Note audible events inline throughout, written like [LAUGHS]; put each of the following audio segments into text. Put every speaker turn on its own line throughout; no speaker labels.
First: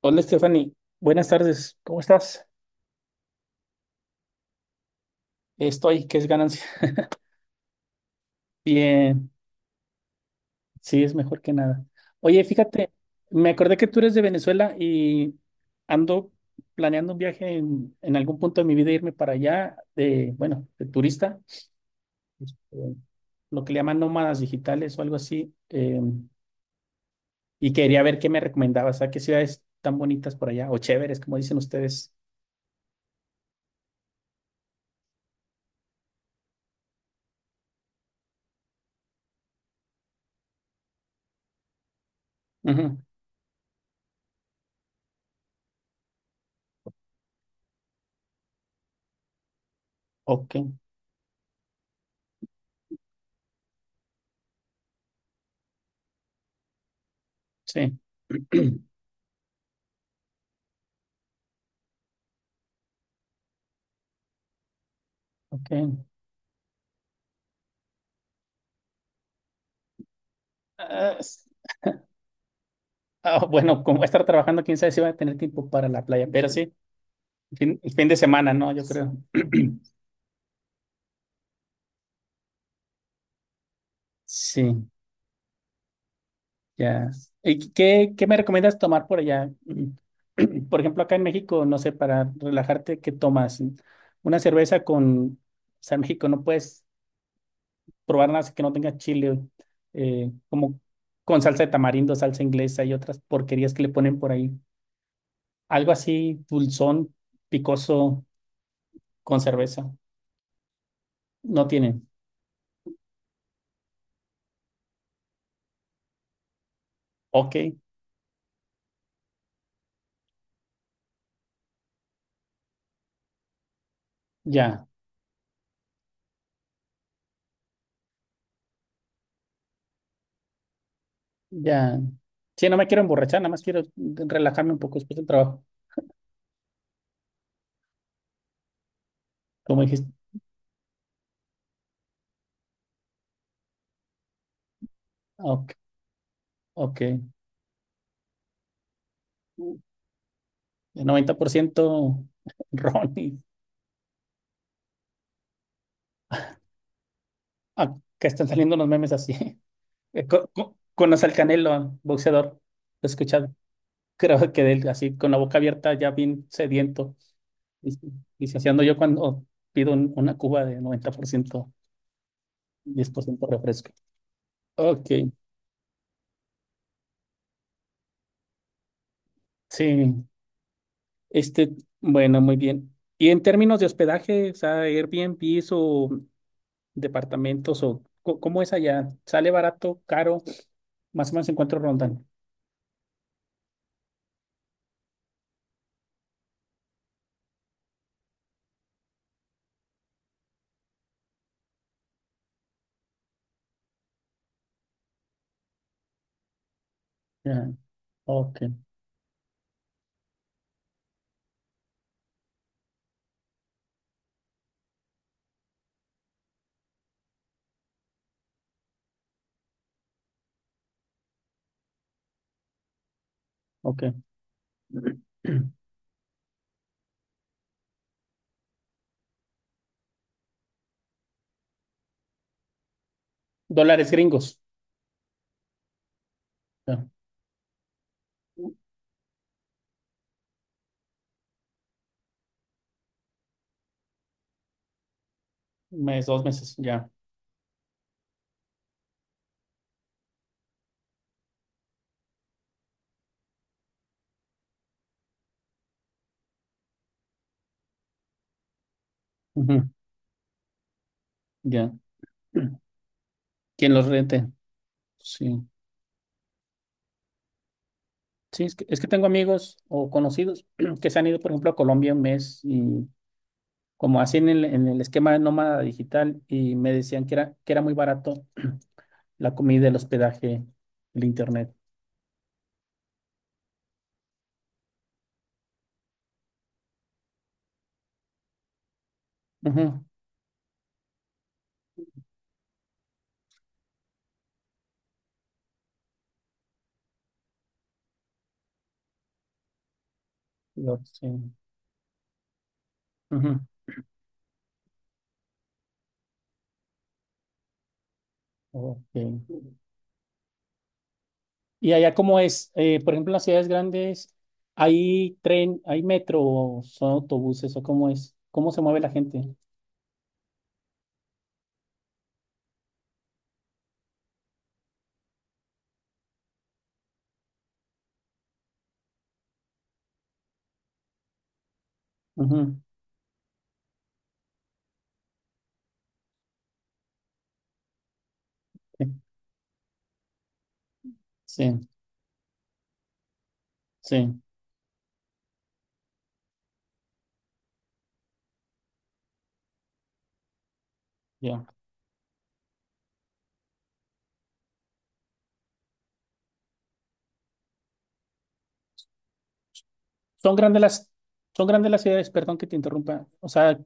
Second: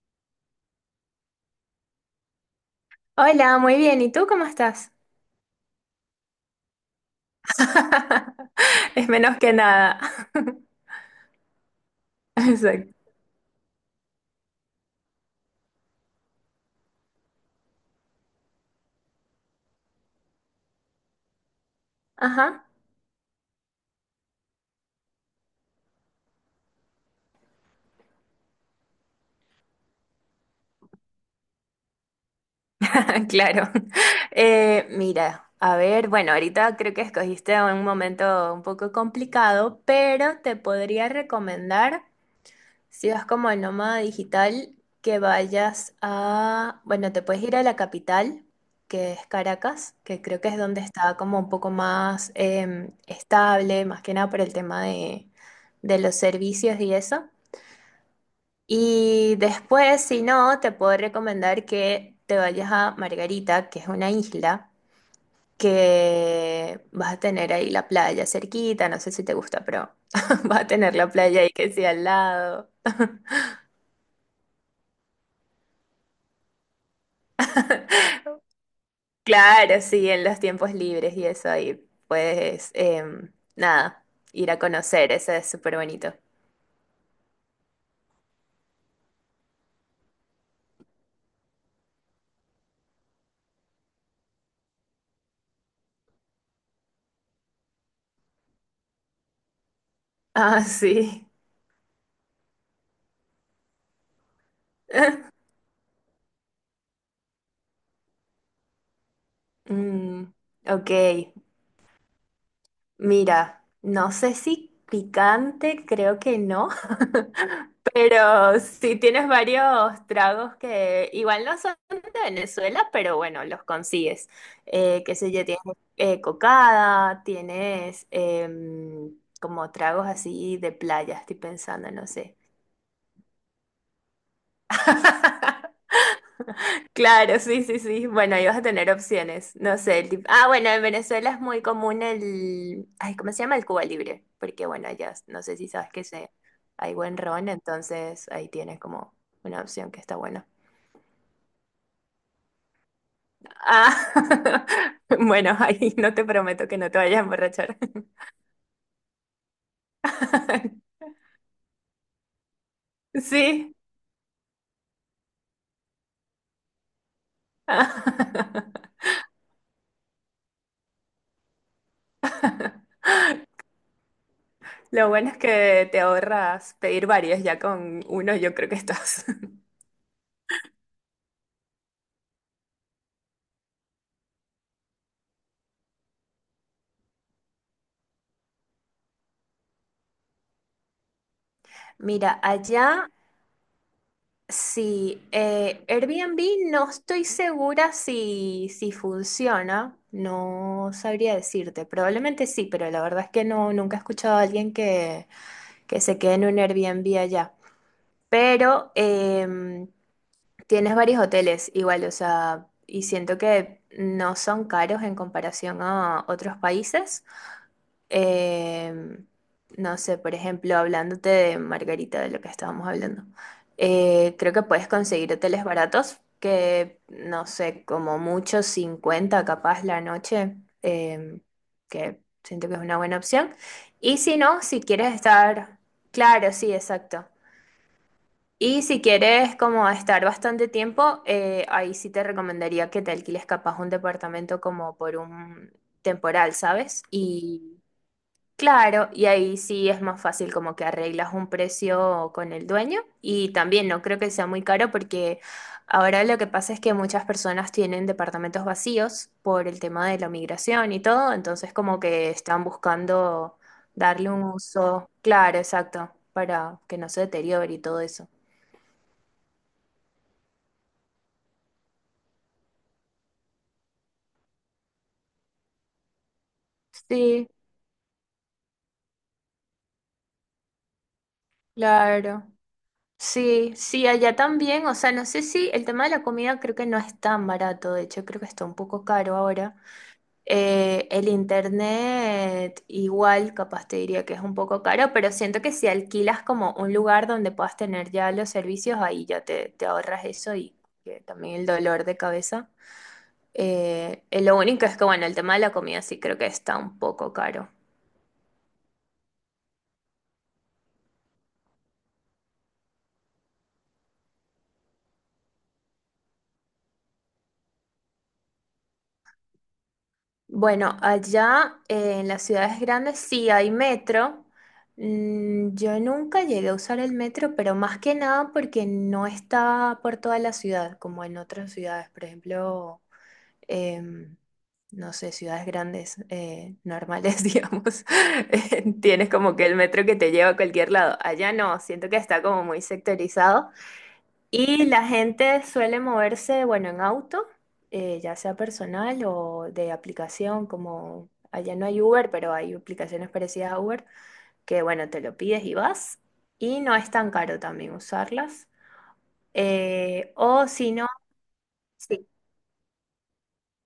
Hola, Stephanie. Buenas tardes. ¿Cómo estás?
Hola, muy bien. ¿Y tú cómo estás?
Estoy, que es ganancia.
[LAUGHS]
[LAUGHS]
Es
Bien,
menos que nada. [LAUGHS]
sí, es mejor que nada. Oye, fíjate,
Exacto.
me acordé que tú eres de Venezuela y ando planeando un viaje en algún punto de mi vida, irme para allá, de, bueno, de turista,
Ajá,
este, lo que le llaman nómadas digitales o algo así. Y quería ver qué me recomendabas, a qué ciudades tan bonitas por allá, o chéveres, como dicen ustedes.
[LAUGHS] claro. Mira, a ver, bueno, ahorita creo que escogiste un momento un poco complicado, pero te podría recomendar.
Ujú.
Si vas como el nómada digital, que vayas a, bueno, te puedes ir a la capital, que es Caracas, que creo que
Ok,
es donde está como un poco más estable, más que nada por el tema de los servicios y eso.
sí, [CLEARS THROAT]
Y después, si no, te puedo recomendar que te vayas a Margarita, que es una isla,
ok.
que vas a tener ahí la playa cerquita, no sé si te gusta, pero [LAUGHS] vas a tener la
Ah.
playa ahí que sea al lado.
Ah, bueno, como voy a estar trabajando, quién sabe si voy a tener tiempo para la playa, pero sí, el fin de semana, ¿no? Yo creo.
Claro, sí, en los tiempos libres y eso, y puedes, nada, ir a
Sí,
conocer, eso es súper bonito.
ya. ¿Y qué me recomiendas tomar por allá? [CLEARS THROAT] Por ejemplo, acá en México, no sé, para relajarte, ¿qué tomas? Una cerveza con, o sea, en México no puedes probar nada si que no tenga chile,
Ah,
como
sí.
con salsa de tamarindo, salsa inglesa y otras porquerías que le ponen por ahí.
[LAUGHS]
Algo así, dulzón, picoso, con cerveza.
Mm, ok,
No tienen.
mira, no sé si picante, creo que no, [LAUGHS]
Ok,
pero sí tienes varios tragos que igual no son de Venezuela, pero bueno, los consigues.
ya.
Qué sé yo, tienes cocada, tienes como tragos así de playa, estoy pensando,
Ya.
no sé.
Sí, no me quiero emborrachar, nada más quiero relajarme un poco después del trabajo,
[LAUGHS] Claro, sí, sí, sí. Bueno, ahí vas a tener opciones. No
como
sé,
dijiste.
el tipo. Ah, bueno, en Venezuela es muy común el... Ay, ¿cómo se llama? El Cuba Libre. Porque, bueno, allá no sé si
Ok,
sabes que se... hay
ok.
buen ron, entonces ahí tienes como una opción que está buena.
El 90% [LAUGHS] ron y
Ah, [LAUGHS] bueno, ahí no te prometo que no te vayas a emborrachar.
acá están saliendo unos memes así. [LAUGHS]
[LAUGHS]
Conoce al Canelo, boxeador, lo he escuchado.
Sí.
Creo que de él, así con la boca abierta, ya bien sediento. Y, y si así ando yo
[LAUGHS]
cuando pido una cuba de noventa por ciento, diez por ciento refresco.
Lo
Ok,
bueno es que te ahorras pedir varios, ya con uno yo creo que estás.
sí. Este, bueno, muy bien. Y en términos de hospedaje, o sea, Airbnb o departamentos o cómo es allá, ¿sale barato, caro? Más o menos en cuánto
[LAUGHS]
rondan.
Mira, allá sí, Airbnb no estoy segura si funciona, no sabría decirte, probablemente sí, pero la verdad es que no, nunca he escuchado a alguien que se quede en un Airbnb allá.
Ya. Ok,
Pero tienes varios hoteles igual, o sea, y siento que no son caros en comparación a otros países. Em, no sé, por ejemplo, hablándote de Margarita, de lo que estábamos hablando,
ok.
creo que puedes
[CLEARS THROAT]
conseguir hoteles baratos, que no sé, como mucho 50 capaz la noche, em, que siento que es una buena opción.
Dólares
Y si
gringos.
no, si quieres estar, claro, sí,
Ya.
exacto. Y si quieres como estar bastante tiempo, ahí sí te recomendaría que te alquiles capaz un departamento como por un
Un mes, dos
temporal,
meses,
¿sabes?
ya.
Y claro, y ahí sí es más fácil como que arreglas un precio con el dueño y también no creo que sea muy caro porque ahora lo que pasa es que muchas personas tienen departamentos vacíos por el
Ujú.
tema de la migración y todo, entonces
Ya.
como que están
[CLEARS THROAT]
buscando
¿Quién los
darle un
rente?
uso, claro,
Sí.
exacto, para que no se deteriore y todo eso.
Sí, es que tengo amigos o conocidos [CLEARS THROAT] que se han ido, por ejemplo, a Colombia un mes y como hacen en el esquema de nómada digital y me decían
Sí,
que era muy barato. [CLEARS THROAT] La comida, el hospedaje, el internet.
claro. Sí, sí, allá también, o sea, no sé si el tema de la comida, creo que no es tan barato, de hecho creo que está un poco caro ahora.
Ujú,
El internet igual, capaz te diría que es un poco caro, pero siento que si alquilas como un lugar donde puedas tener ya los servicios, ahí ya te ahorras eso y que
sí,
también el dolor de cabeza.
ujú,
Lo único es que, bueno, el tema de la comida sí creo que está un poco caro.
ok. Y allá cómo es. Por ejemplo, en las ciudades grandes, ¿hay tren, hay metro o son autobuses o cómo es? ¿Cómo se mueve la gente?
Bueno, allá en las ciudades grandes sí hay metro. Mm, yo nunca llegué a usar el metro, pero más que nada porque no está por toda la ciudad, como en otras ciudades, por
Ujú.
ejemplo. em, no sé, ciudades grandes, normales, [LAUGHS] digamos,
Sí,
tienes como que el metro que te lleva a cualquier lado. Allá no,
sí,
siento que está como muy sectorizado.
sí,
Y la gente suele moverse, bueno, en auto, ya sea personal o de aplicación, como
ya.
allá no hay Uber, pero hay aplicaciones parecidas a Uber, que bueno, te lo pides y vas. Y no es tan caro también usarlas.
Son
O
grandes
si no...
las, son grandes las
Sí,
ciudades, perdón que te interrumpa. O sea,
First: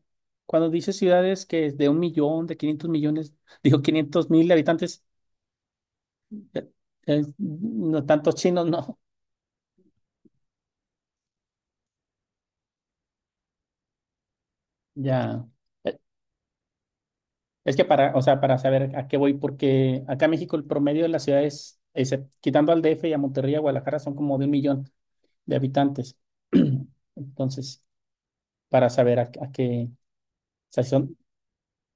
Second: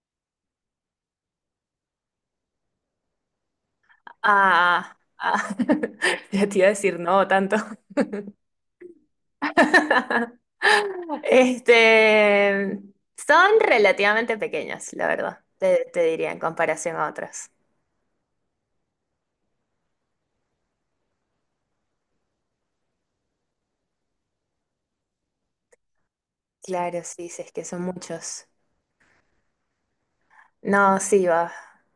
cuando dices ciudades que es de un millón, de 500 millones, [LAUGHS] digo 500 mil
ah,
habitantes,
ah, [LAUGHS] ya te iba
eh,
a decir no tanto.
no tantos chinos, no.
[LAUGHS] Este, son relativamente pequeños, la verdad,
Ya.
te diría en comparación a otros.
Es que para, o sea, para saber a qué voy, porque acá en México el promedio de las ciudades, quitando al DF y a Monterrey y a Guadalajara, son como de un millón de habitantes.
Claro,
[CLEARS THROAT]
sí, sí, es que son
Entonces,
muchos.
para saber a qué, o sea, si
No,
son,
sí, va.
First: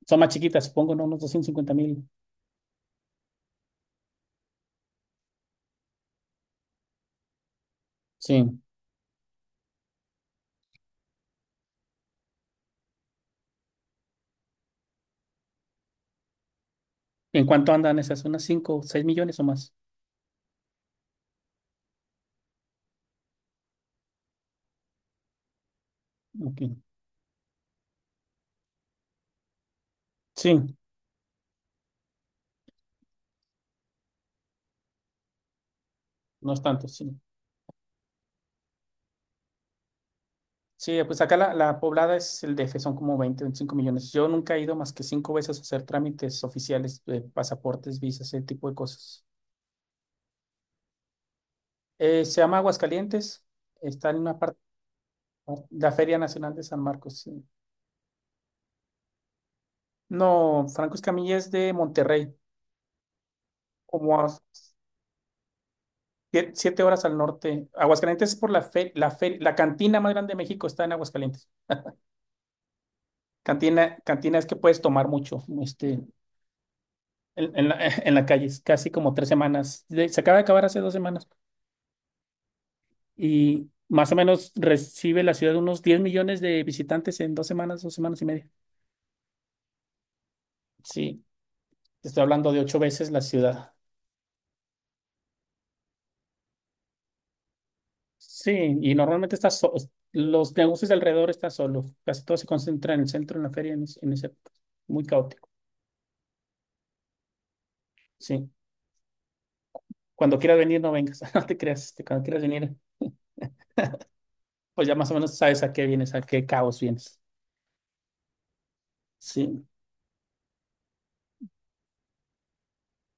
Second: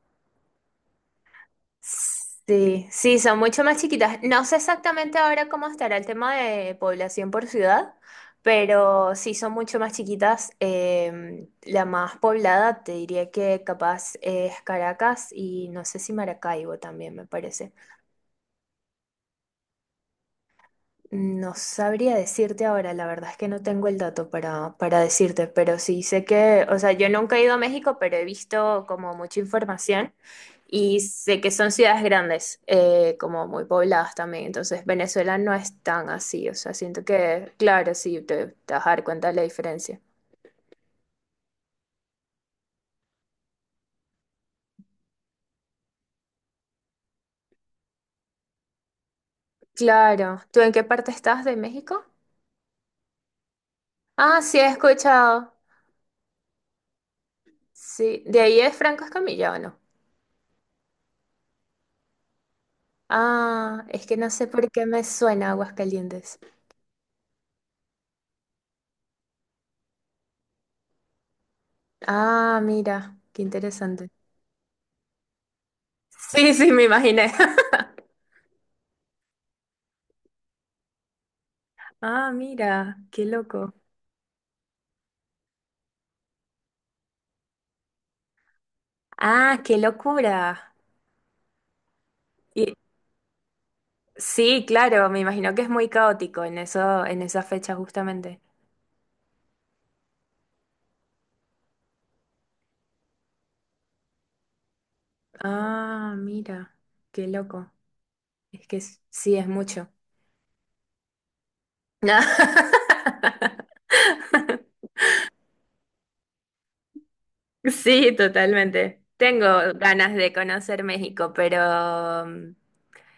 son más chiquitas, supongo, ¿no? Unos 250 mil.
Sí, sí, son mucho más chiquitas. No sé exactamente ahora cómo estará el tema de población por ciudad,
Sí.
pero sí son mucho más chiquitas. La más poblada te diría que capaz es Caracas y no sé si Maracaibo también me
¿En cuánto
parece.
andan esas? ¿Unas 5, 6 millones o más?
No sabría decirte ahora, la verdad es que no tengo el dato para decirte, pero sí sé
Ok.
que, o sea, yo nunca he ido a México, pero he visto como mucha información
Sí,
y sé que son ciudades grandes, como muy pobladas también, entonces Venezuela no es tan así,
no
o
es
sea,
tanto,
siento
sí.
que, claro, sí, te vas a dar cuenta de la diferencia.
Sí, pues acá la poblada es el DF, son como 20, 25 millones. Yo nunca he ido más que cinco veces a hacer trámites oficiales de pasaportes, visas, ese tipo de cosas.
Claro, ¿tú en qué parte estás de México?
Se llama Aguascalientes, está en una
Ah,
parte,
sí, he escuchado.
la Feria Nacional de San Marcos. Sí.
Sí, ¿de ahí es Franco Escamilla o no?
No, Franco Escamilla es de Monterrey,
Ah, es
como
que
a
no sé por qué me suena Aguascalientes.
siete horas al norte. Aguascalientes es por la cantina más grande de México está en Aguascalientes.
Ah, mira, qué
Cantina,
interesante.
cantina es que puedes tomar mucho, este,
Sí, sí, me imaginé.
en, en la, [LAUGHS]
[LAUGHS]
en la calle, es casi como tres semanas. Se acaba de acabar hace dos semanas
Ah, mira, qué
y
loco.
más o menos recibe la ciudad unos 10 millones de visitantes en dos semanas y media.
Ah, qué locura.
Sí, te estoy hablando de
Y,
ocho veces la ciudad.
sí, claro, me imagino que es muy caótico en eso, en esa fecha justamente.
Sí, y normalmente los negocios de alrededor están solos. Casi todo se concentra en el centro, en la feria, en ese, muy caótico.
Ah, mira, qué loco.
Sí.
Es que sí, es mucho.
Cuando quieras venir, no vengas. [LAUGHS] No te creas. Este, cuando quieras venir,
[LAUGHS]
pues ya más o menos sabes a qué vienes, a qué caos vienes.
Sí, totalmente. Tengo
Sí.
ganas de conocer México, pero mm,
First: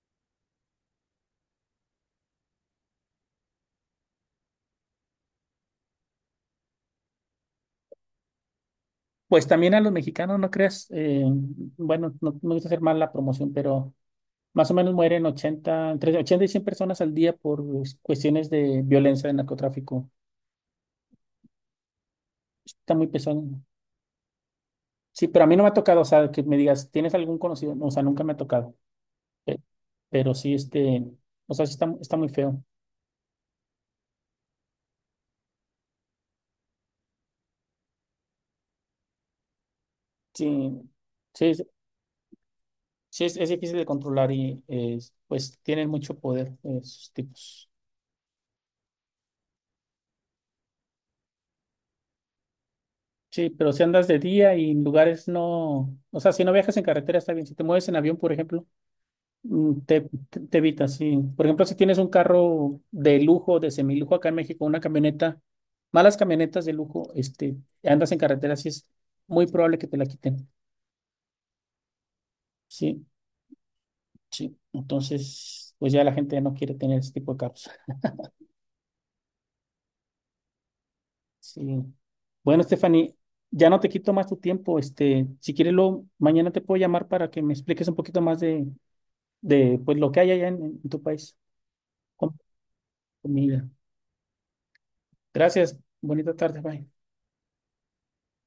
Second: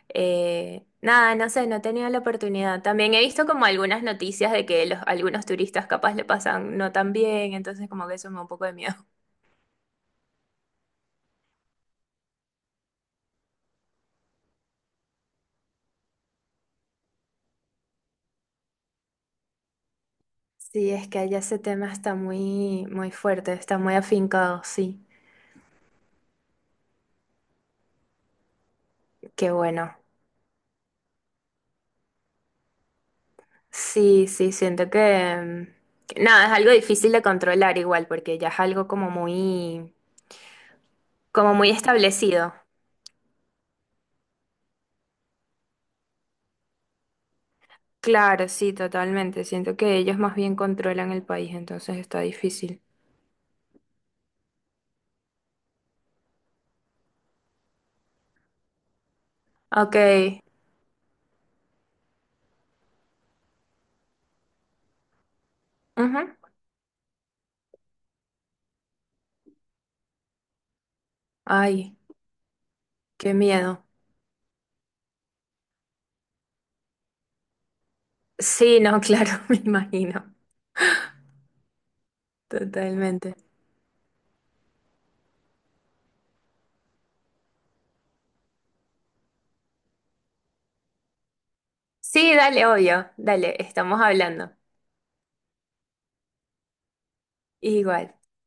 Nada, no sé, no he tenido la oportunidad. También he visto como algunas noticias de que los, algunos turistas capaz le pasan no tan bien, entonces como que eso me da un poco de miedo. [LAUGHS]
Pues también a los mexicanos, no creas. Bueno, no me gusta hacer mal la promoción, pero más o menos mueren ochenta, entre 80 y 100 personas al día por cuestiones de violencia, de narcotráfico.
Sí, es que allá ese tema está muy,
Está muy
muy
pesado.
fuerte, está muy afincado, sí.
Sí, pero a mí no me ha tocado, o sea, que me digas, ¿tienes algún conocido? No, o sea, nunca me ha tocado.
Qué
Pe-
bueno.
Pero sí, este, o sea, sí está, está muy feo.
Sí, sí, siento que, mm, que nada, es algo difícil de controlar igual, porque ya es algo
Sí, sí,
como muy establecido.
sí es difícil de controlar y pues tienen mucho poder, esos tipos.
Claro, sí, totalmente. Siento que ellos más bien controlan el país, entonces está difícil.
Sí, pero si andas de día y en lugares no, o sea, si no viajas en carretera está bien. Si te mueves en avión, por ejemplo, mm,
Ok.
te, te evitas, sí. Por ejemplo, si tienes un carro de lujo, de semilujo acá en México, una camioneta, malas
Ujú.
camionetas de lujo, este, andas en carretera, sí es muy probable que te la quiten.
Ay,
Sí.
qué miedo.
Sí, entonces, pues ya la gente no quiere tener ese tipo de carros.
Sí, no, claro, [LAUGHS] me imagino.
Sí. Bueno, Stephanie,
Totalmente.
ya no te quito más tu tiempo. Este, si quieres, lo, mañana te puedo llamar para que me expliques un poquito más de pues, lo que hay allá en tu país
Sí,
con
dale, obvio. Dale,
comida.
estamos hablando.
Gracias. Bonita tarde. Bye.
Igual.